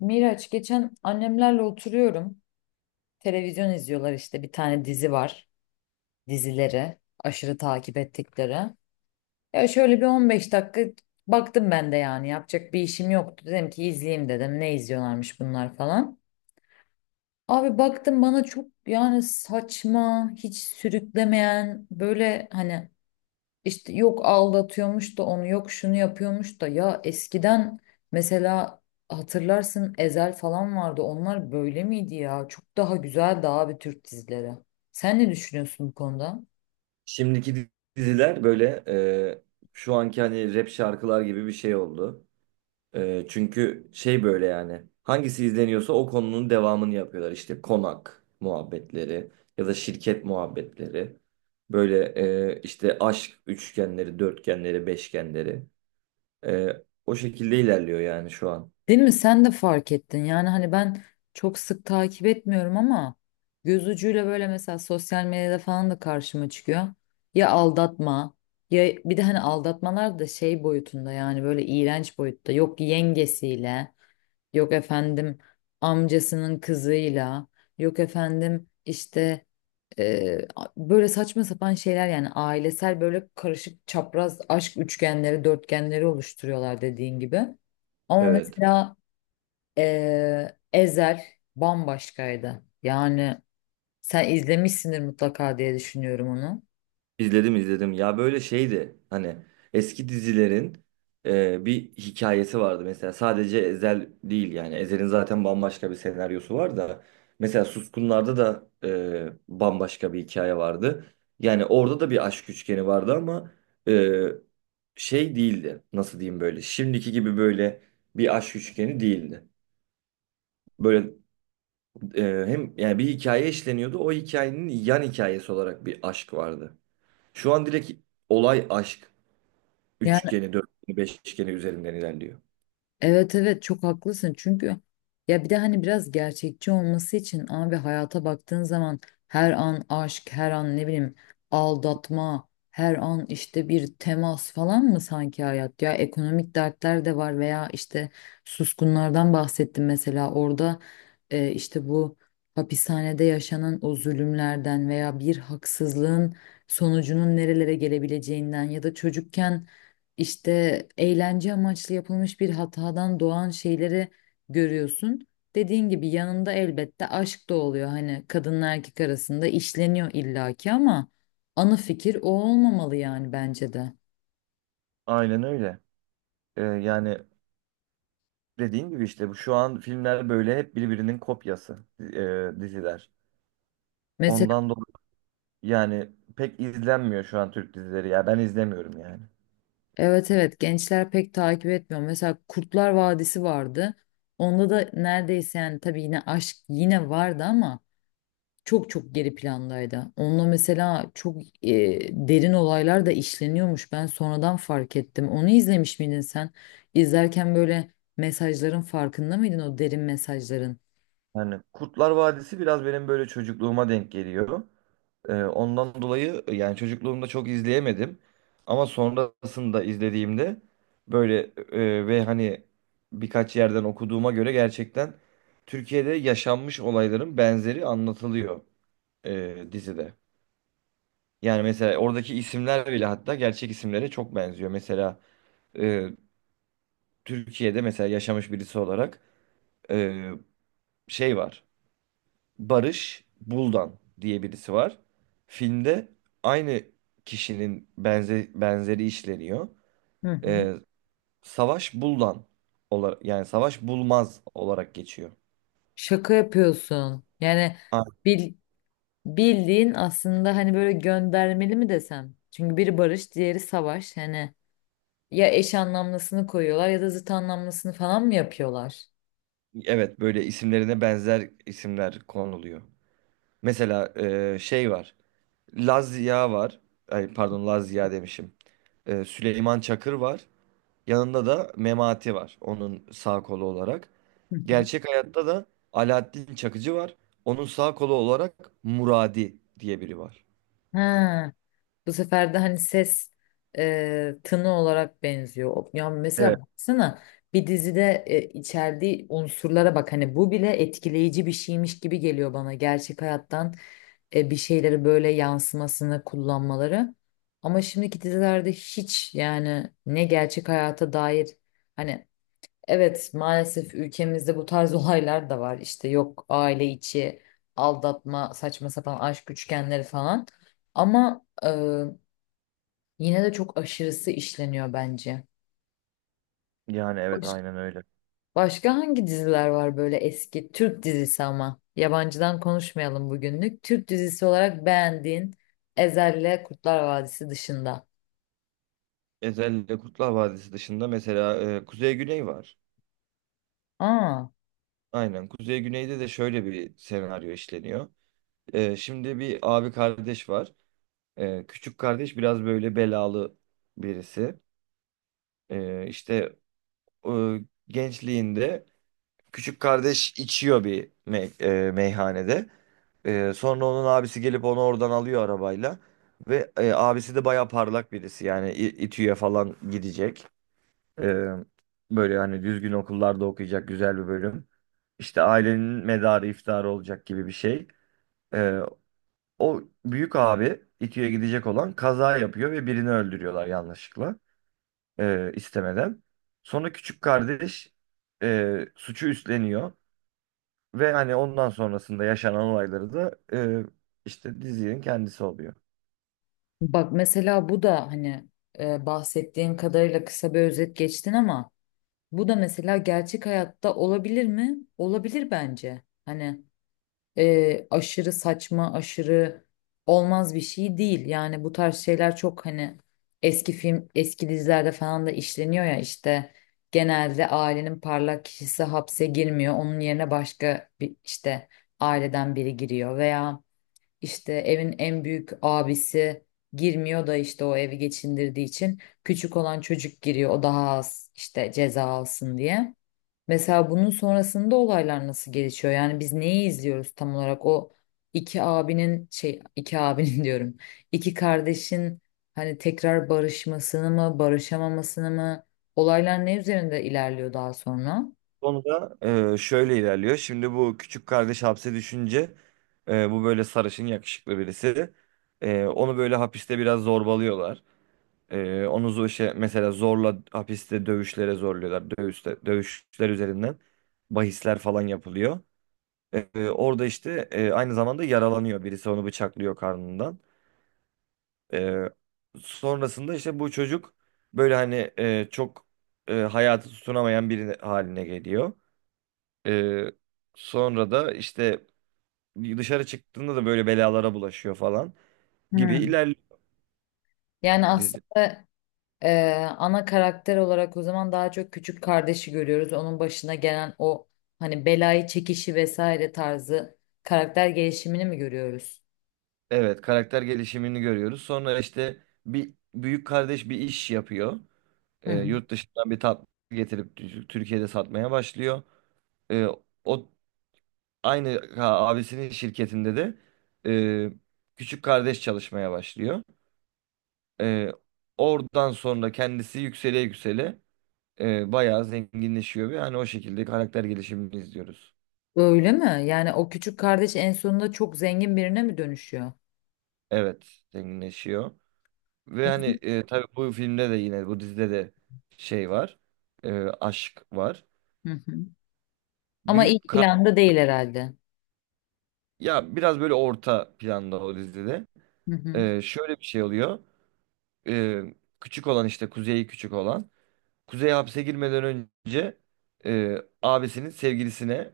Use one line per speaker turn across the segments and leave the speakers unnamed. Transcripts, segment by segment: Miraç, geçen annemlerle oturuyorum. Televizyon izliyorlar, işte bir tane dizi var. Dizileri aşırı takip ettikleri. Ya şöyle bir 15 dakika baktım ben de, yani yapacak bir işim yoktu. Dedim ki izleyeyim, dedim ne izliyorlarmış bunlar falan. Abi baktım, bana çok yani saçma, hiç sürüklemeyen, böyle hani İşte yok aldatıyormuş da onu, yok şunu yapıyormuş da, ya eskiden mesela hatırlarsın, Ezel falan vardı, onlar böyle miydi ya? Çok daha güzeldi abi Türk dizileri. Sen ne düşünüyorsun bu konuda?
Şimdiki diziler böyle şu anki hani rap şarkılar gibi bir şey oldu. Çünkü şey böyle yani hangisi izleniyorsa o konunun devamını yapıyorlar. İşte konak muhabbetleri ya da şirket muhabbetleri. Böyle işte aşk üçgenleri, dörtgenleri, beşgenleri. E, O şekilde ilerliyor yani şu an.
Değil mi, sen de fark ettin. Yani hani ben çok sık takip etmiyorum ama göz ucuyla böyle mesela sosyal medyada falan da karşıma çıkıyor. Ya aldatma, ya bir de hani aldatmalar da şey boyutunda, yani böyle iğrenç boyutta, yok yengesiyle, yok efendim amcasının kızıyla, yok efendim işte böyle saçma sapan şeyler, yani ailesel böyle karışık çapraz aşk üçgenleri, dörtgenleri oluşturuyorlar dediğin gibi. Ama
Evet.
mesela Ezel bambaşkaydı. Yani sen izlemişsindir mutlaka diye düşünüyorum onu.
İzledim izledim. Ya böyle şeydi hani eski dizilerin bir hikayesi vardı. Mesela sadece Ezel değil yani. Ezel'in zaten bambaşka bir senaryosu var da. Mesela Suskunlar'da da bambaşka bir hikaye vardı. Yani orada da bir aşk üçgeni vardı ama e, şey değildi. Nasıl diyeyim böyle. Şimdiki gibi böyle bir aşk üçgeni değildi. Böyle hem yani bir hikaye işleniyordu. O hikayenin yan hikayesi olarak bir aşk vardı. Şu an direkt olay aşk.
Yani
Üçgeni, dörtgeni, beşgeni üzerinden ilerliyor.
evet evet, çok haklısın. Çünkü ya bir de hani biraz gerçekçi olması için abi, hayata baktığın zaman her an aşk, her an ne bileyim aldatma, her an işte bir temas falan mı sanki hayat? Ya ekonomik dertler de var, veya işte suskunlardan bahsettim mesela, orada işte bu hapishanede yaşanan o zulümlerden veya bir haksızlığın sonucunun nerelere gelebileceğinden ya da çocukken işte eğlence amaçlı yapılmış bir hatadan doğan şeyleri görüyorsun. Dediğin gibi yanında elbette aşk da oluyor. Hani kadınla erkek arasında işleniyor illaki ama ana fikir o olmamalı yani bence de.
Aynen öyle. Yani dediğin gibi işte bu şu an filmler böyle hep birbirinin kopyası diziler.
Mesela
Ondan dolayı yani pek izlenmiyor şu an Türk dizileri ya ben izlemiyorum yani.
evet evet, gençler pek takip etmiyor. Mesela Kurtlar Vadisi vardı. Onda da neredeyse, yani tabii yine aşk yine vardı ama çok çok geri plandaydı. Onunla mesela çok derin olaylar da işleniyormuş. Ben sonradan fark ettim. Onu izlemiş miydin sen? İzlerken böyle mesajların farkında mıydın, o derin mesajların?
Yani Kurtlar Vadisi biraz benim böyle çocukluğuma denk geliyor. Ondan dolayı yani çocukluğumda çok izleyemedim. Ama sonrasında izlediğimde böyle ve hani birkaç yerden okuduğuma göre gerçekten Türkiye'de yaşanmış olayların benzeri anlatılıyor dizide. Yani mesela oradaki isimler bile hatta gerçek isimlere çok benziyor. Mesela e, Türkiye'de mesela yaşamış birisi olarak e, şey var. Barış Buldan diye birisi var. Filmde aynı kişinin benzeri işleniyor.
Hı hı.
Ee, Savaş Buldan olarak yani Savaş Bulmaz olarak geçiyor.
Şaka yapıyorsun. Yani
Aa,
bil- bildiğin aslında, hani böyle göndermeli mi desem? Çünkü biri barış, diğeri savaş. Hani ya eş anlamlısını koyuyorlar ya da zıt anlamlısını falan mı yapıyorlar?
evet böyle isimlerine benzer isimler konuluyor. Mesela şey var. Lazia var. Ay, pardon Lazia demişim. Süleyman Çakır var. Yanında da Memati var. Onun sağ kolu olarak.
Hı hı.
Gerçek hayatta da Alaaddin Çakıcı var. Onun sağ kolu olarak Muradi diye biri var.
Ha. Bu sefer de hani ses, tını olarak benziyor. Ya
Evet.
mesela baksana, bir dizide içerdiği unsurlara bak, hani bu bile etkileyici bir şeymiş gibi geliyor bana. Gerçek hayattan bir şeyleri böyle yansımasını kullanmaları. Ama şimdiki dizilerde hiç yani, ne gerçek hayata dair, hani evet, maalesef ülkemizde bu tarz olaylar da var. İşte yok, aile içi aldatma, saçma sapan aşk üçgenleri falan. Ama yine de çok aşırısı işleniyor bence.
Yani evet
Baş-
aynen öyle.
Başka hangi diziler var böyle, eski Türk dizisi, ama yabancıdan konuşmayalım bugünlük. Türk dizisi olarak beğendiğin, Ezel'le Kurtlar Vadisi dışında.
Özellikle Kurtlar Vadisi dışında mesela Kuzey Güney var.
Aa,
Aynen Kuzey Güney'de de şöyle bir senaryo işleniyor. E, şimdi bir abi kardeş var. E, küçük kardeş biraz böyle belalı birisi. E, işte e, gençliğinde küçük kardeş içiyor bir meyhanede. Sonra onun abisi gelip onu oradan alıyor arabayla. Ve abisi de baya parlak birisi. Yani İTÜ'ye falan gidecek. Ee, Böyle hani düzgün okullarda okuyacak güzel bir bölüm. İşte ailenin medarı iftiharı olacak gibi bir şey. Ee, O büyük abi İTÜ'ye gidecek olan kaza yapıyor ve birini öldürüyorlar yanlışlıkla. İstemeden. Sonra küçük kardeş suçu üstleniyor. Ve hani ondan sonrasında yaşanan olayları da işte dizinin kendisi oluyor.
bak mesela bu da hani bahsettiğin kadarıyla kısa bir özet geçtin ama bu da mesela gerçek hayatta olabilir mi? Olabilir bence. Hani aşırı saçma, aşırı olmaz bir şey değil. Yani bu tarz şeyler çok hani eski film, eski dizilerde falan da işleniyor ya, işte genelde ailenin parlak kişisi hapse girmiyor. Onun yerine başka bir, işte aileden biri giriyor, veya işte evin en büyük abisi girmiyor da işte o evi geçindirdiği için küçük olan çocuk giriyor, o daha az işte ceza alsın diye. Mesela bunun sonrasında olaylar nasıl gelişiyor? Yani biz neyi izliyoruz tam olarak? O iki abinin, şey, iki abinin diyorum. İki kardeşin hani tekrar barışmasını mı, barışamamasını mı? Olaylar ne üzerinde ilerliyor daha sonra?
Konu da şöyle ilerliyor. Şimdi bu küçük kardeş hapse düşünce bu böyle sarışın yakışıklı birisi. E, onu böyle hapiste biraz zorbalıyorlar. E, onu şey, mesela zorla hapiste dövüşlere zorluyorlar. Dövüşler üzerinden bahisler falan yapılıyor. E, orada işte aynı zamanda yaralanıyor. Birisi onu bıçaklıyor karnından. Ee, Sonrasında işte bu çocuk böyle hani çok hayatı tutunamayan biri haline geliyor. Ee, Sonra da işte dışarı çıktığında da böyle belalara bulaşıyor falan gibi
Hmm.
ilerliyor
Yani
biz.
aslında ana karakter olarak o zaman daha çok küçük kardeşi görüyoruz. Onun başına gelen o hani belayı çekişi vesaire tarzı, karakter gelişimini mi görüyoruz?
Evet, karakter gelişimini görüyoruz. Sonra işte bir büyük kardeş bir iş yapıyor. Yurt dışından bir tatlı getirip Türkiye'de satmaya başlıyor. Ee, O aynı ha, abisinin şirketinde de e, küçük kardeş çalışmaya başlıyor. Ee, Oradan sonra kendisi yüksele yüksele bayağı zenginleşiyor ve hani o şekilde karakter gelişimini izliyoruz.
Öyle mi? Yani o küçük kardeş en sonunda çok zengin birine mi dönüşüyor?
Evet, zenginleşiyor. Ve
Hı
hani
hı.
tabii bu filmde de yine bu dizide de şey var. E, aşk var.
Hı hı. Ama
Büyük
ilk
kar
planda değil herhalde.
ya biraz böyle orta planda o dizide.
Hı hı.
E, şöyle bir şey oluyor. E, küçük olan işte Kuzey küçük olan. Kuzey hapse girmeden önce e, abisinin sevgilisine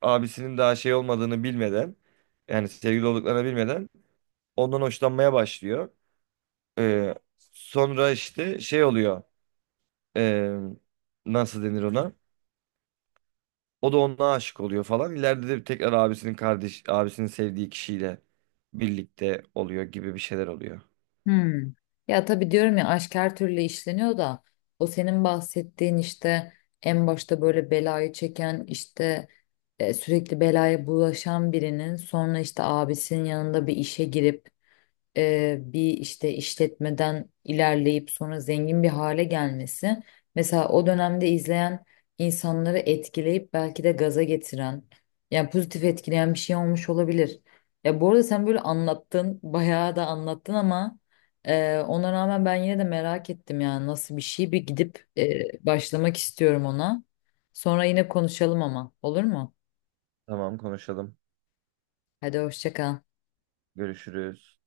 abisinin daha şey olmadığını bilmeden yani sevgili olduklarını bilmeden ondan hoşlanmaya başlıyor. Ee, Sonra işte şey oluyor ee, nasıl denir ona? O da ona aşık oluyor falan. İleride de tekrar abisinin kardeş abisinin sevdiği kişiyle birlikte oluyor gibi bir şeyler oluyor.
Hmm. Ya tabii diyorum ya, aşk her türlü işleniyor da o senin bahsettiğin, işte en başta böyle belayı çeken, işte sürekli belaya bulaşan birinin sonra işte abisinin yanında bir işe girip, bir işte işletmeden ilerleyip sonra zengin bir hale gelmesi, mesela o dönemde izleyen insanları etkileyip belki de gaza getiren, yani pozitif etkileyen bir şey olmuş olabilir. Ya bu arada sen böyle anlattın, bayağı da anlattın, ama ona rağmen ben yine de merak ettim. Yani nasıl bir şey, bir gidip başlamak istiyorum ona. Sonra yine konuşalım ama, olur mu?
Tamam konuşalım.
Hadi hoşça kal.
Görüşürüz.